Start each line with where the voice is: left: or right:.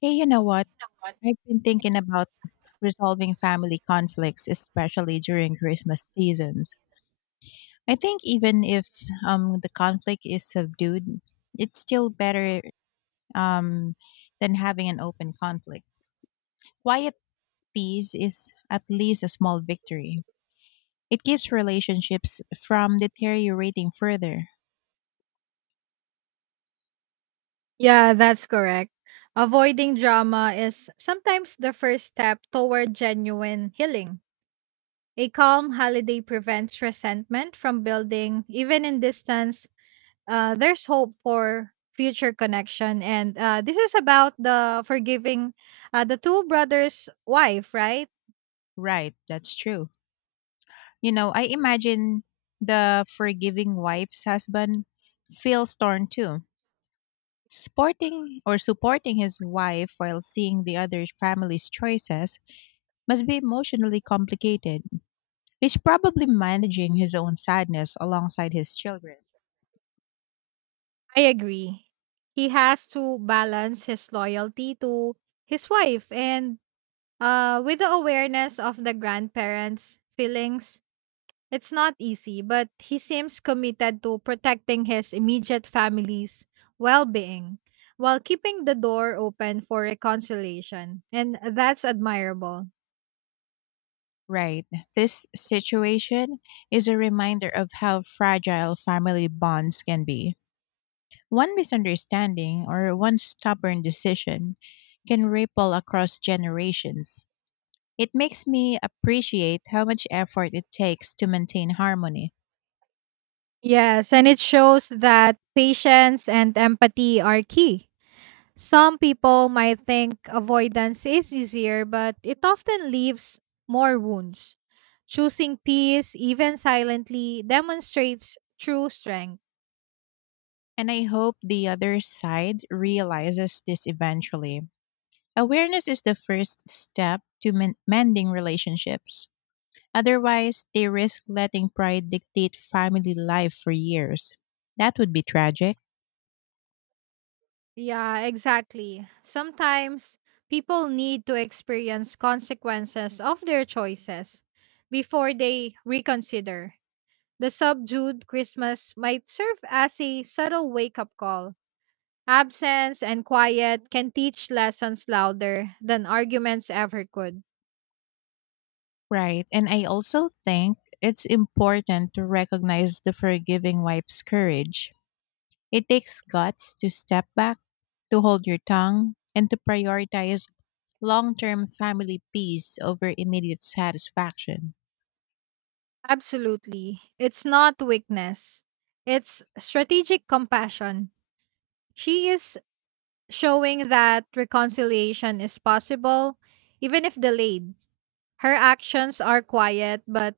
left: Hey, you know
right: You
left: what?
right: know what?
left: I've been thinking about resolving family conflicts, especially during Christmas seasons. I think even if the conflict is subdued, it's still better um, than having an open conflict. Quiet peace is at least a small victory. It keeps relationships from deteriorating further.
right: Yeah, that's correct. Avoiding drama is sometimes the first step toward genuine healing. A calm holiday prevents resentment from building, even in distance. There's hope for future connection, and this is about the forgiving the two brothers' wife, right?
left: Right, that's true. You know, I imagine the forgiving wife's husband feels torn too. Sporting or Supporting his wife while seeing the other family's choices must be emotionally complicated. He's probably managing his own sadness alongside his children's.
right: I agree. He has to balance his loyalty to his wife and with the awareness of the grandparents' feelings. It's not easy, but he seems committed to protecting his immediate family's well-being while keeping the door open for reconciliation, and that's admirable.
left: Right. This situation is a reminder of how fragile family bonds can be. One misunderstanding or one stubborn decision can ripple across generations. It makes me appreciate how much effort it takes to maintain harmony.
right: Yes, and it shows that patience and empathy are key. Some people might think avoidance is easier, but it often leaves more wounds. Choosing peace, even silently, demonstrates true strength.
left: And I hope the other side realizes this eventually. Awareness is the first step to mending relationships. Otherwise, they risk letting pride dictate family life for years. That would be tragic.
right: Yeah, exactly. Sometimes people need to experience consequences of their choices before they reconsider. The subdued Christmas might serve as a subtle wake up call. Absence and quiet can teach lessons louder than arguments ever could.
left: Right. And I also think it's important to recognize the forgiving wife's courage. It takes guts to step back, to hold your tongue, and to prioritize long term family peace over immediate satisfaction.
right: Absolutely. It's not weakness, it's strategic compassion. She is showing that reconciliation is possible, even if delayed. Her actions are quiet but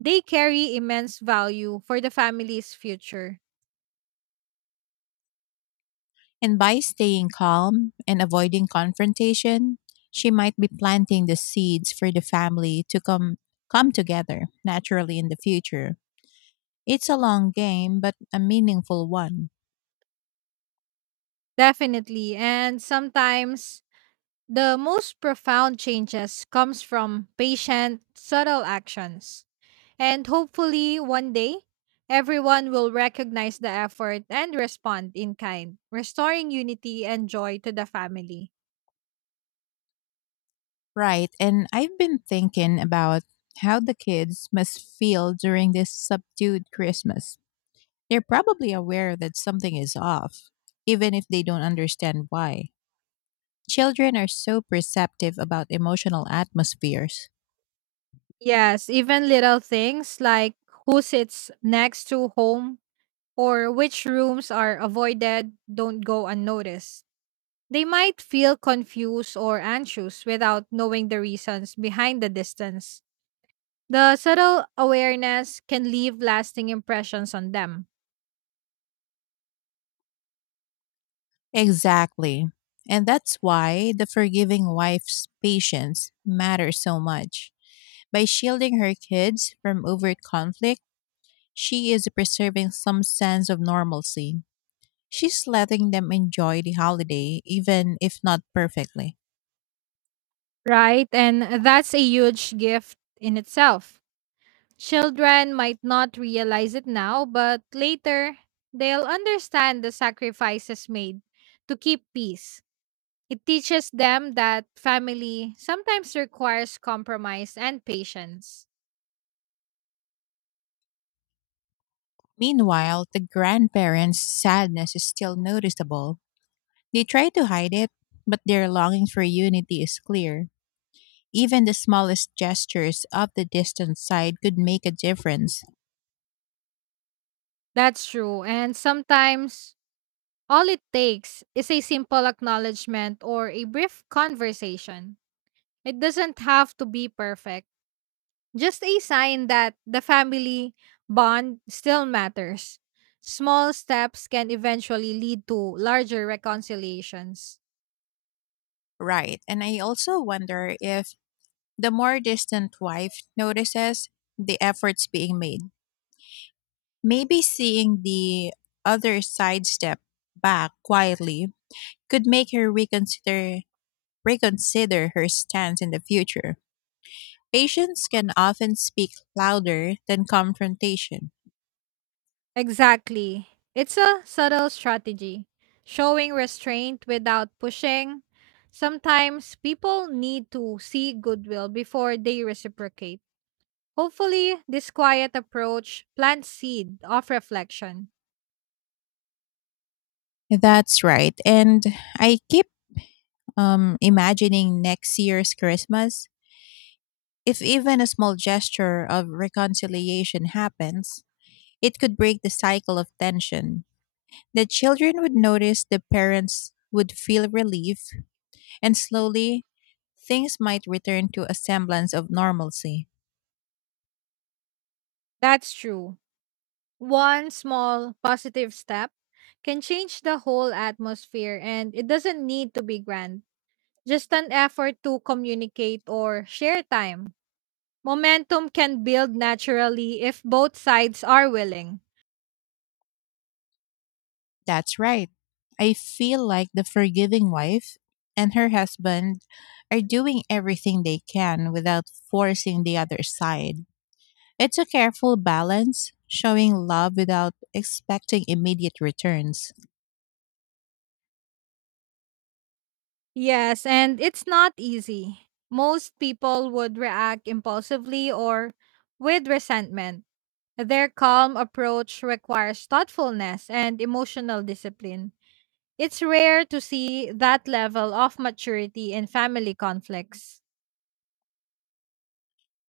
right: they carry immense value for the family's future.
left: And by staying calm and avoiding confrontation, she might be planting the seeds for the family to come together naturally in the future. It's a long game but a meaningful one.
right: Definitely. And sometimes the most profound changes comes from patient, subtle actions. And hopefully one day everyone will recognize the effort and respond in kind, restoring unity and joy to the family.
left: Right, and I've been thinking about how the kids must feel during this subdued Christmas. They're probably aware that something is off, even if they don't understand why. Children are so perceptive about emotional atmospheres.
right: Yes, even little things like who sits next to whom or which rooms are avoided don't go unnoticed. They might feel confused or anxious without knowing the reasons behind the distance. The subtle awareness can leave lasting impressions on them,
left: Exactly. And that's why the forgiving wife's patience matters so much. By shielding her kids from overt conflict, she is preserving some sense of normalcy. She's letting them enjoy the holiday, even if not perfectly.
right: right? And that's a huge gift in itself. Children might not realize it now, but later they'll understand the sacrifices made to keep peace. It teaches them that family sometimes requires compromise and patience.
left: Meanwhile, the grandparents' sadness is still noticeable. They try to hide it, but their longing for unity is clear. Even the smallest gestures of the distant side could make a difference.
right: That's true. And sometimes all it takes is a simple acknowledgement or a brief conversation. It doesn't have to be perfect, just a sign that the family bond still matters. Small steps can eventually lead to larger reconciliations.
left: Right. And I also wonder if the more distant wife notices the efforts being made. Maybe seeing the other side step back quietly could make her reconsider her stance in the future. Patience can often speak louder than confrontation.
right: Exactly. It's a subtle strategy, showing restraint without pushing. Sometimes people need to see goodwill before they reciprocate. Hopefully, this quiet approach plants seed of reflection.
left: That's right. And I keep imagining next year's Christmas. If even a small gesture of reconciliation happens, it could break the cycle of tension. The children would notice, the parents would feel relief. And slowly, things might return to a semblance of normalcy.
right: That's true. One small positive step can change the whole atmosphere, and it doesn't need to be grand. Just an effort to communicate or share time. Momentum can build naturally if both sides are willing.
left: That's right. I feel like the forgiving wife and her husband are doing everything they can without forcing the other side. It's a careful balance, showing love without expecting immediate returns.
right: Yes, and it's not easy. Most people would react impulsively or with resentment. Their calm approach requires thoughtfulness and emotional discipline. It's rare to see that level of maturity in family conflicts.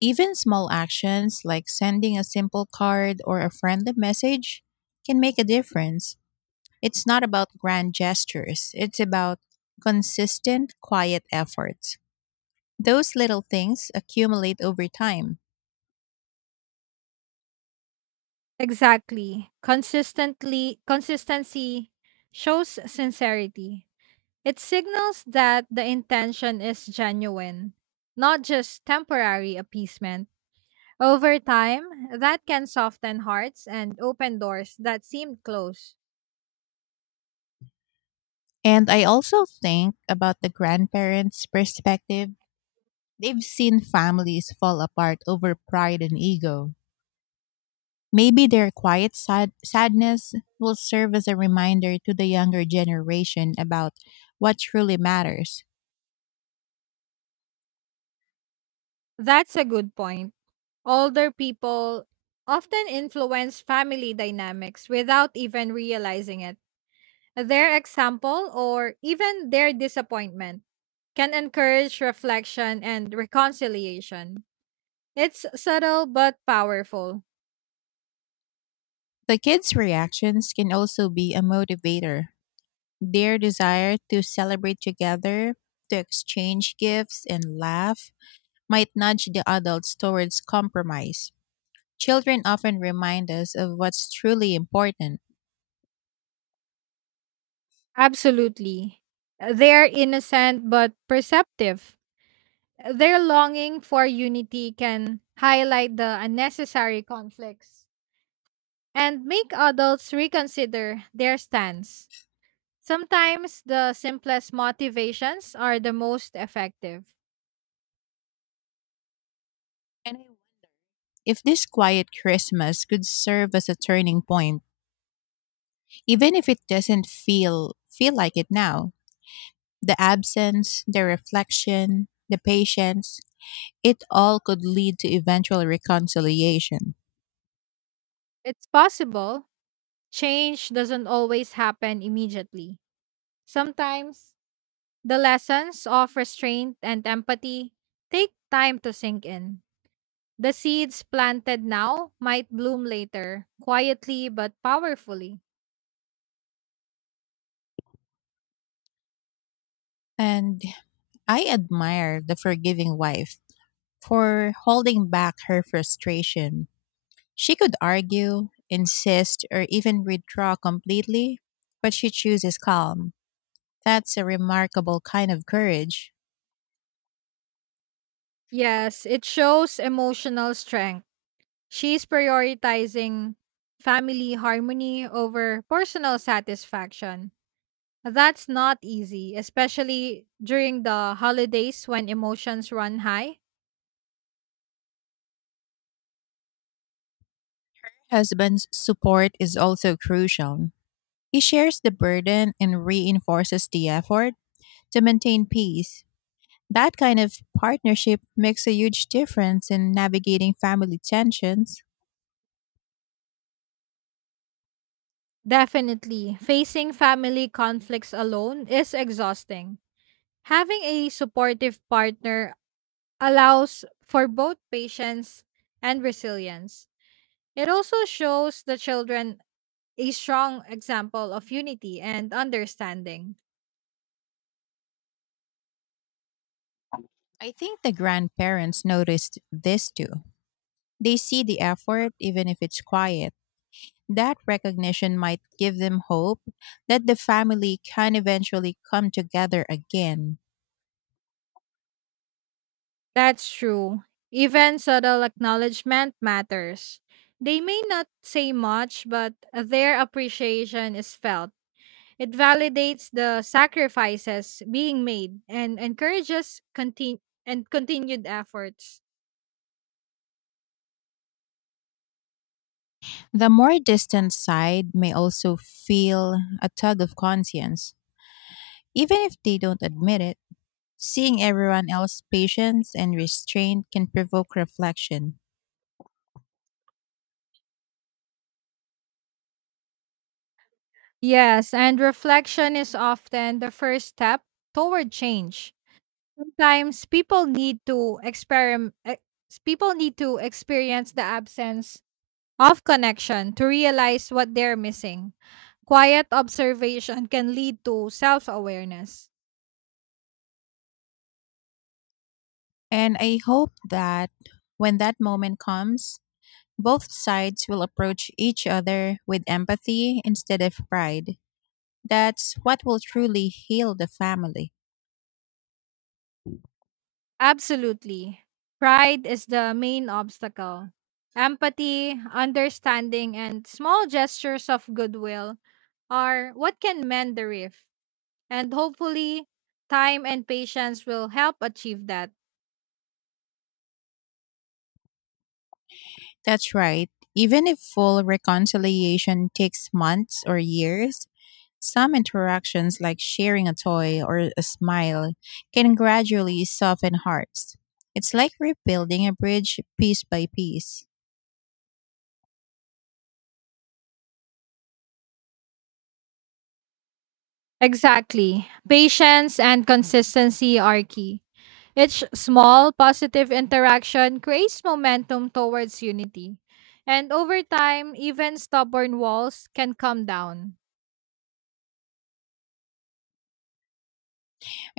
left: Even small actions like sending a simple card or a friendly message can make a difference. It's not about grand gestures, it's about consistent, quiet efforts. Those little things accumulate over time.
right: Exactly. Consistently consistency shows sincerity. It signals that the intention is genuine, not just temporary appeasement. Over time, that can soften hearts and open doors that seemed closed.
left: And I also think about the grandparents' perspective. They've seen families fall apart over pride and ego. Maybe their quiet sadness will serve as a reminder to the younger generation about what truly matters.
right: That's a good point. Older people often influence family dynamics without even realizing it. Their example or even their disappointment can encourage reflection and reconciliation. It's subtle but powerful.
left: The kids' reactions can also be a motivator. Their desire to celebrate together, to exchange gifts and laugh, might nudge the adults towards compromise. Children often remind us of what's truly important.
right: Absolutely. They are innocent but perceptive. Their longing for unity can highlight the unnecessary conflicts and make adults reconsider their stance. Sometimes the simplest motivations are the most effective.
left: And I wonder if this quiet Christmas could serve as a turning point. Even if it doesn't feel like it now, the absence, the reflection, the patience, it all could lead to eventual reconciliation.
right: It's possible. Change doesn't always happen immediately. Sometimes the lessons of restraint and empathy take time to sink in. The seeds planted now might bloom later, quietly but powerfully.
left: And I admire the forgiving wife for holding back her frustration. She could argue, insist, or even withdraw completely, but she chooses calm. That's a remarkable kind of courage.
right: Yes, it shows emotional strength. She's prioritizing family harmony over personal satisfaction. That's not easy, especially during the holidays when emotions run high.
left: Her husband's support is also crucial. He shares the burden and reinforces the effort to maintain peace. That kind of partnership makes a huge difference in navigating family tensions.
right: Definitely. Facing family conflicts alone is exhausting. Having a supportive partner allows for both patience and resilience. It also shows the children a strong example of unity and understanding.
left: I think the grandparents noticed this too. They see the effort, even if it's quiet. That recognition might give them hope that the family can eventually come together again.
right: That's true. Even subtle acknowledgement matters. They may not say much, but their appreciation is felt. It validates the sacrifices being made and encourages and continued efforts.
left: The more distant side may also feel a tug of conscience, even if they don't admit it. Seeing everyone else's patience and restraint can provoke reflection.
right: Yes, and reflection is often the first step toward change. Sometimes people need to experience the absence of connection to realize what they're missing. Quiet observation can lead to self-awareness.
left: And I hope that when that moment comes, both sides will approach each other with empathy instead of pride. That's what will truly heal the family.
right: Absolutely. Pride is the main obstacle. Empathy, understanding, and small gestures of goodwill are what can mend the rift. And hopefully, time and patience will help achieve that.
left: That's right. Even if full reconciliation takes months or years, some interactions like sharing a toy or a smile can gradually soften hearts. It's like rebuilding a bridge piece by piece.
right: Exactly. Patience and consistency are key. Each small positive interaction creates momentum towards unity. And over time, even stubborn walls can come down.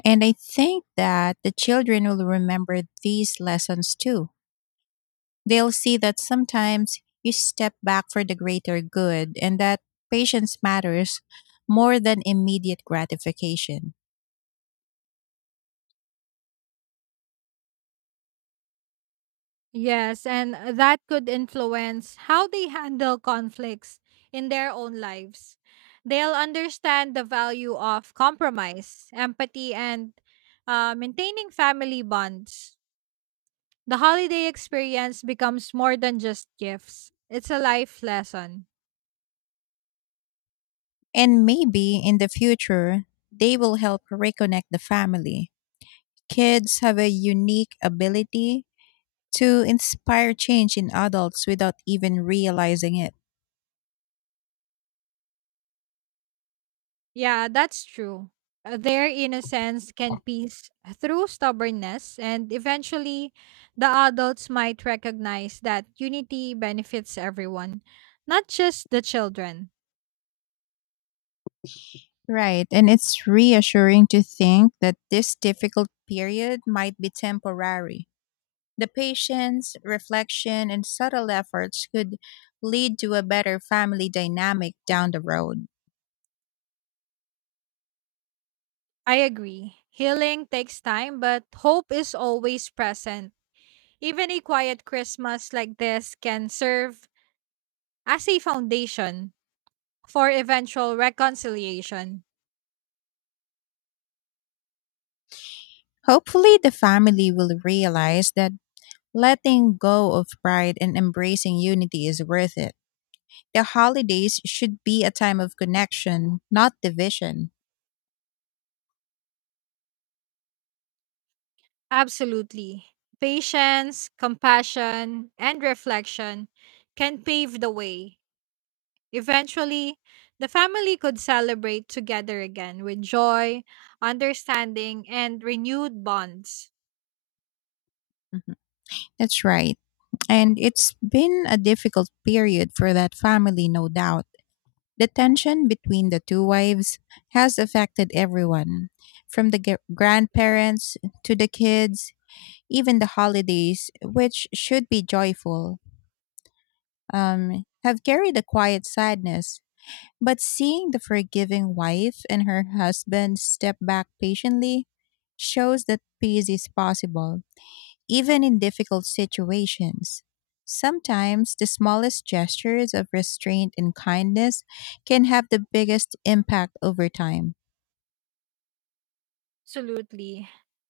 left: And I think that the children will remember these lessons too. They'll see that sometimes you step back for the greater good, and that patience matters more than immediate gratification.
right: Yes, and that could influence how they handle conflicts in their own lives. They'll understand the value of compromise, empathy, and maintaining family bonds. The holiday experience becomes more than just gifts, it's a life lesson.
left: And maybe in the future, they will help reconnect the family. Kids have a unique ability to inspire change in adults without even realizing it.
right: Yeah, that's true. Their innocence can piece through stubbornness, and eventually, the adults might recognize that unity benefits everyone, not just the children.
left: Right. And it's reassuring to think that this difficult period might be temporary. The patience, reflection, and subtle efforts could lead to a better family dynamic down the road.
right: I agree. Healing takes time, but hope is always present. Even a quiet Christmas like this can serve as a foundation for eventual reconciliation.
left: Hopefully, the family will realize that letting go of pride and embracing unity is worth it. The holidays should be a time of connection, not division.
right: Absolutely. Patience, compassion, and reflection can pave the way. Eventually, the family could celebrate together again with joy, understanding, and renewed bonds.
left: Mhm. That's right. And it's been a difficult period for that family, no doubt. The tension between the two wives has affected everyone, from the grandparents to the kids, even the holidays, which should be joyful, have carried a quiet sadness. But seeing the forgiving wife and her husband step back patiently shows that peace is possible even in difficult situations. Sometimes the smallest gestures of restraint and kindness can have the biggest impact over time.
right: Absolutely.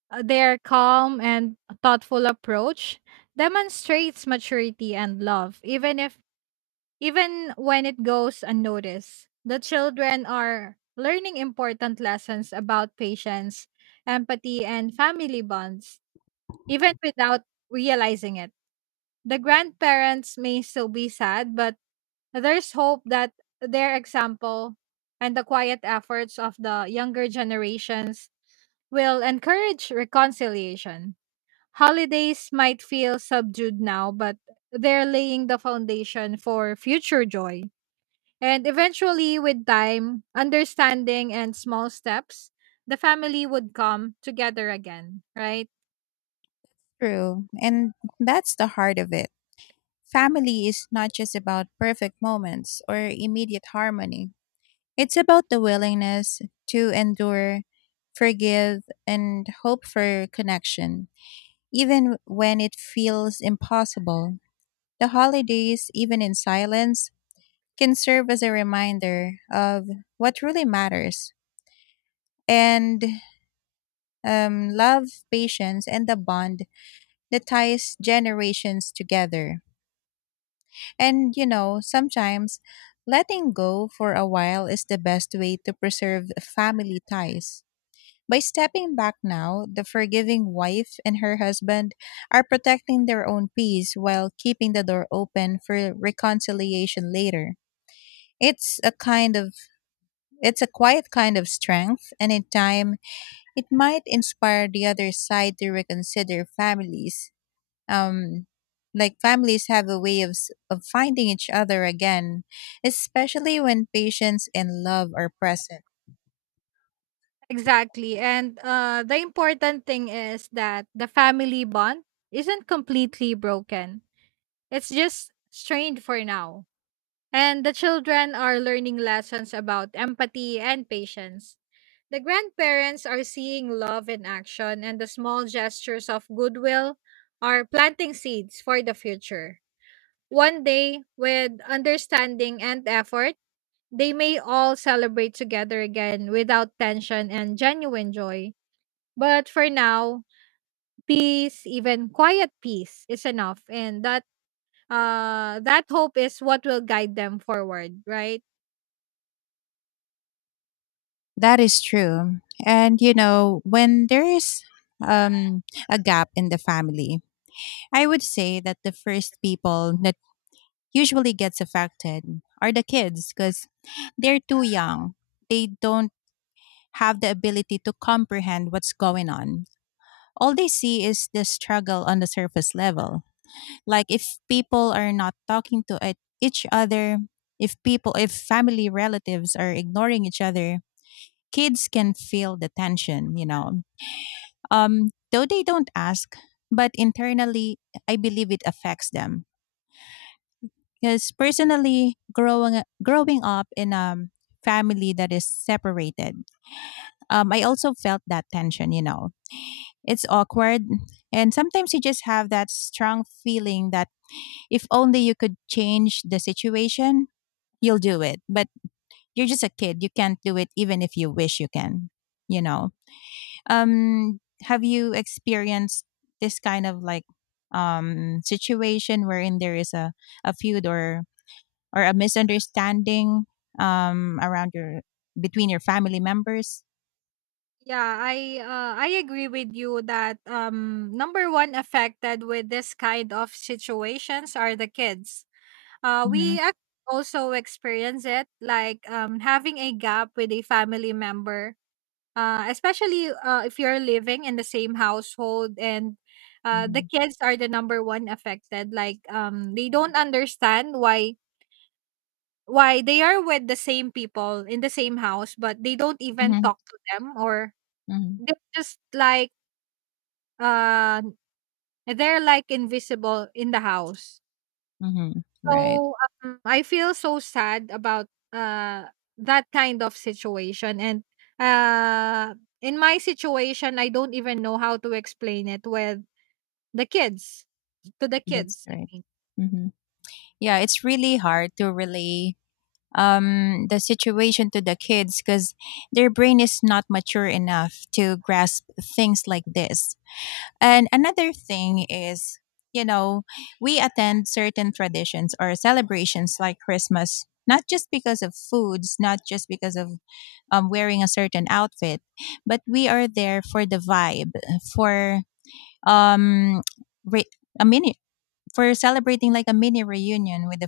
right: Their calm and thoughtful approach demonstrates maturity and love, even if even when it goes unnoticed. The children are learning important lessons about patience, empathy, and family bonds, even without realizing it. The grandparents may still be sad, but there's hope that their example and the quiet efforts of the younger generations will encourage reconciliation. Holidays might feel subdued now, but they're laying the foundation for future joy. And eventually, with time, understanding, and small steps, the family would come together again, right?
left: True. And that's the heart of it. Family is not just about perfect moments or immediate harmony. It's about the willingness to endure, forgive, and hope for connection, even when it feels impossible. The holidays, even in silence, can serve as a reminder of what really matters, and love, patience, and the bond that ties generations together. And you know, sometimes letting go for a while is the best way to preserve family ties. By stepping back now, the forgiving wife and her husband are protecting their own peace while keeping the door open for reconciliation later. It's a kind of it's a quiet kind of strength, and in time it might inspire the other side to reconsider. Families, um like families, have a way of of finding each other again, especially when patience and love are present.
right: Exactly. And the important thing is that the family bond isn't completely broken, it's just strained for now. And the children are learning lessons about empathy and patience. The grandparents are seeing love in action, and the small gestures of goodwill are planting seeds for the future. One day, with understanding and effort, they may all celebrate together again without tension and genuine joy. But for now, peace, even quiet peace, is enough, and that hope is what will guide them forward, right?
left: That is true. And you know, when there is um a gap in the family, I would say that the first people that usually gets affected are the kids, because they're too young, they don't have the ability to comprehend what's going on. All they see is the struggle on the surface level. Like if people are not talking to each other, if family relatives are ignoring each other, kids can feel the tension, you know. Though they don't ask, but internally, I believe it affects them. Because personally, growing up in a family that is separated, I also felt that tension. You know, it's awkward, and sometimes you just have that strong feeling that if only you could change the situation, you'll do it. But you're just a kid. You can't do it even if you wish you can, you know. Have you experienced this kind of like situation wherein there is a feud or a misunderstanding around your, between your family members?
right: Yeah, I agree with you that number one affected with this kind of situations are the kids. Uh,
left: Mhm.
right: we ac- Also experience it like having a gap with a family member, especially if you're living in the same household and the
left: Mhm.
right: kids are the number one affected. Like they don't understand why they are with the same people in the same house, but they don't even
left: Mhm.
right: talk to them or
left: Mhm.
right: they're just like uh, they're like invisible in the house.
left: Mhm. Right.
right: So, I feel so sad about that kind of situation and uh in my situation I don't even know how to explain it with the kids to the
left: That's
right: kids.
left: right. Mhm. Yeah, it's really hard to relay the situation to the kids because their brain is not mature enough to grasp things like this. And another thing is, you know, we attend certain traditions or celebrations like Christmas, not just because of foods, not just because of wearing a certain outfit, but we are there for the vibe, for um, re- a mini- for celebrating like a mini reunion with the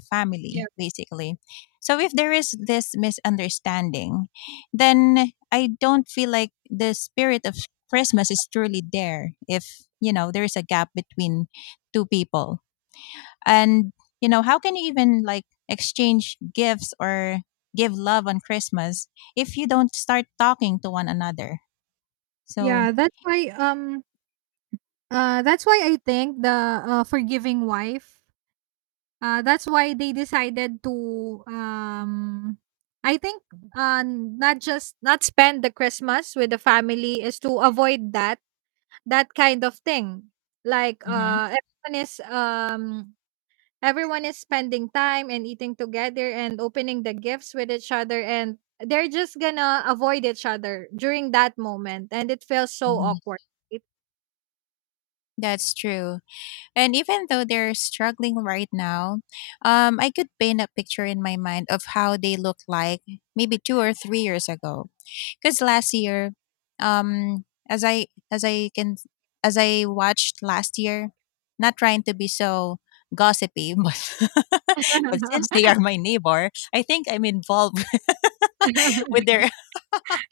right: Yeah.
left: family, basically. So if there is this misunderstanding, then I don't feel like the spirit of Christmas is truly there if you know there is a gap between two people. And, you know, how can you even like exchange gifts or give love on Christmas if you don't start talking to one another? So,
right: Yeah, that's why I think the forgiving wife that's why they decided to I think not just not spend the Christmas with the family is to avoid that kind of thing. Like
left: mhm,
right: everyone is spending time and eating together and opening the gifts with each other and they're just gonna avoid each other during that moment and it feels so
left: mhm.
right: awkward. It-
left: That's true. And even though they're struggling right now, I could paint a picture in my mind of how they looked like maybe 2 or 3 years ago. Because last year, um, as I as I can as I watched last year, not trying to be so gossipy, but since they are my neighbor, I think I'm involved with their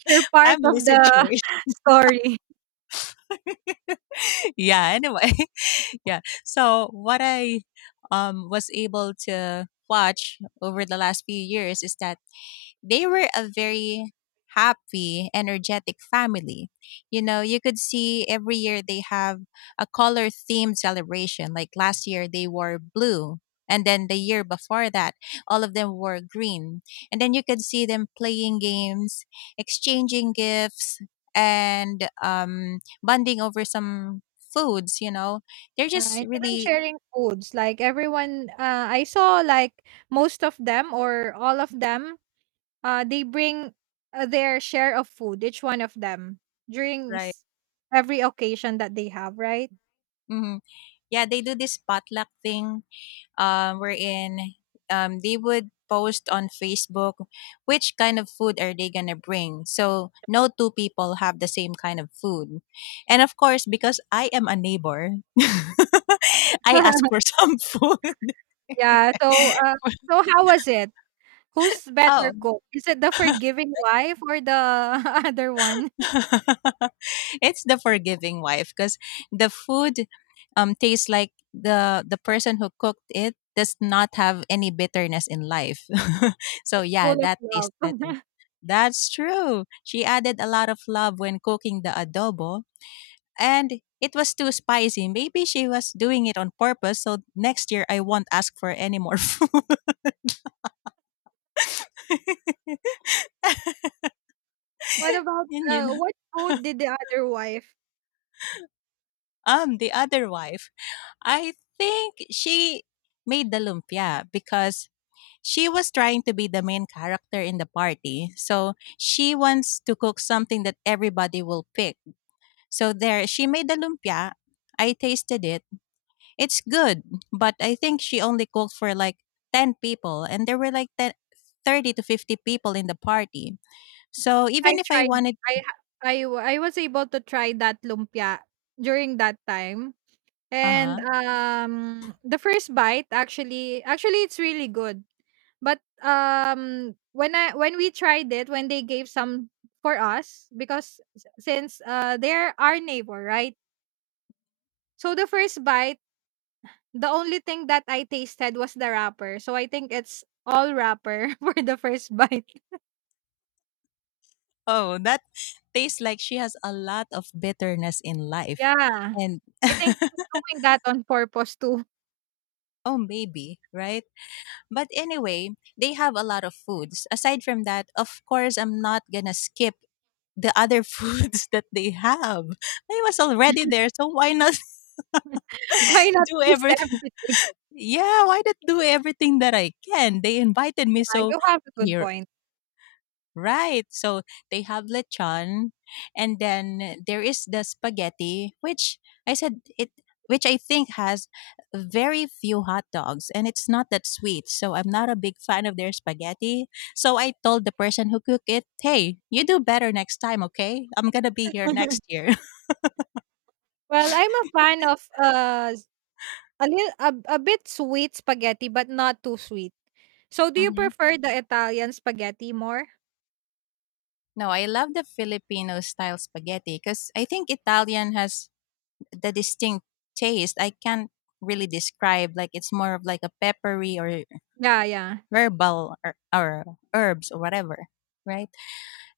right: You're part
left: family
right: of the
left: situation.
right: story.
left: Yeah. Anyway, yeah. So what I was able to watch over the last few years is that they were a very happy, energetic family. You know, you could see every year they have a color themed celebration. Like last year, they wore blue. And then the year before that, all of them wore green. And then you could see them playing games, exchanging gifts, and bonding over some foods. They're
right: Yeah, and
left: just
right: even
left: really.
right: sharing foods, like everyone, I saw like most of them or all of them they bring their share of food, each one of them, during
left: Right.
right: s- every occasion that they have, right?
left: Hmm. Yeah, they do this potluck thing, wherein they would post on Facebook which kind of food are they gonna bring. So no two people have the same kind of food, and of course because I am a neighbor, I ask for some food.
right: Yeah. So, so how was it? Who's
left: Oh,
right: better cook? Is it the forgiving wife or the other one?
left: it's the forgiving wife because the food tastes like the person who cooked it does not have any bitterness in life. So
right: It's full
left: yeah,
right: of
left: that
right: love.
left: tastes better. That's true. She added a lot of love when cooking the adobo, and it was too spicy. Maybe she was doing it on purpose so next year I won't ask for any more food.
right: What about
left: Yun yun.
right: what food did the other wife?
left: The other wife, I think she made the lumpia because she was trying to be the main character in the party, so she wants to cook something that everybody will pick. So there, she made the lumpia. I tasted it. It's good, but I think she only cooked for like 10 people, and there were like 10, 30 to 50 people in the party. So
right: I
left: even if I
right: tried.
left: wanted.
right: I ha- I w- I was able to try that lumpia during that time.
left: Uh
right: And
left: huh.
right: the first bite actually it's really good. But when I when we tried it, when they gave some for us, because since they're our neighbor, right? So the first bite, the only thing that I tasted was the wrapper. So I think it's all wrapper for the first bite.
left: Oh, that tastes like she has a lot of bitterness in life.
right: Yeah.
left: And
right: I think she's doing that on purpose too.
left: oh, maybe, right? But anyway, they have a lot of foods. Aside from that, of course, I'm not gonna skip the other foods that they have. I was already there, so why not
right: Why not
left: do
right: taste
left: everything?
right: everything?
left: Yeah, why not do everything that I can? They invited me,
right: Yeah,
left: so
right: you have a good
left: here.
right: point.
left: Right. So they have lechon, and then there is the spaghetti, which I said it, which I think has very few hot dogs and it's not that sweet. So I'm not a big fan of their spaghetti. So I told the person who cooked it, "Hey, you do better next time, okay? I'm going to be here next year."
right: Well, I'm a fan of a a bit sweet spaghetti, but not too sweet. So, do you
left: Mhm.
right: prefer the Italian spaghetti more?
left: No, I love the Filipino style spaghetti because I think Italian has the distinct taste. I can't really describe, like it's more of like a peppery or
right: Yeah, yeah.
left: herbal or herbs or whatever, right?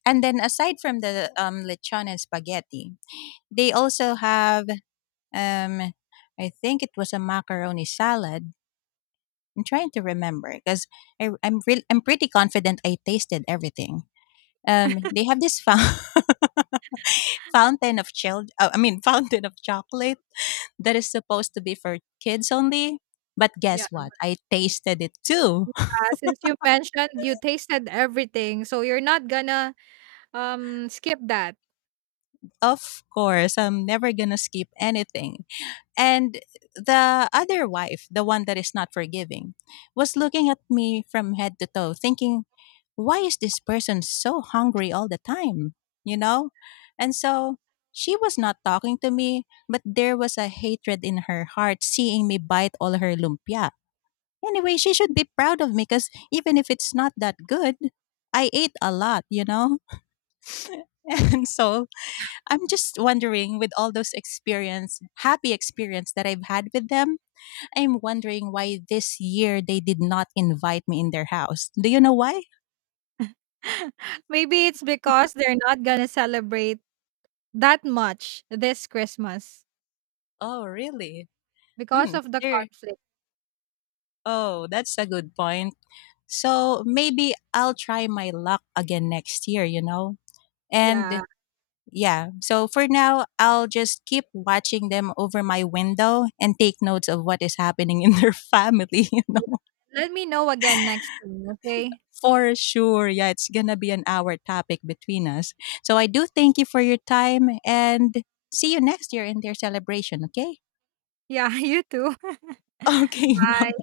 left: And then aside from the lechon and spaghetti, they also have, um, I think it was a macaroni salad. I'm trying to remember because I'm pretty confident I tasted everything. They have this fountain, fountain of child I mean fountain of chocolate that is supposed to be for kids only, but
right: Yeah.
left: guess what, I tasted it too.
right: Since you mentioned you tasted everything, so you're not gonna skip that.
left: Of course, I'm never gonna skip anything. And the other wife, the one that is not forgiving, was looking at me from head to toe, thinking, why is this person so hungry all the time? You know? And so she was not talking to me, but there was a hatred in her heart seeing me bite all her lumpia. Anyway, she should be proud of me because even if it's not that good, I ate a lot, you know? And so I'm just wondering, with all those experience, happy experience that I've had with them, I'm wondering why this year they did not invite me in their house. Do you know why?
right: Maybe it's because they're not gonna celebrate that much this Christmas
left: Oh, really?
right: because
left: Hmm.
right: of the
left: There.
right: conflict.
left: Oh, that's a good point. So maybe I'll try my luck again next year, you know?
right: Yeah.
left: And yeah, so for now, I'll just keep watching them over my window and take notes of what is happening in their family, you
right: Yeah.
left: know?
right: Let me know again next time, okay?
left: For sure. Yeah, it's gonna be an hour topic between us. So I do thank you for your time, and see you next year in their celebration, okay?
right: Yeah, you too.
left: Okay,
right: Bye.
left: bye.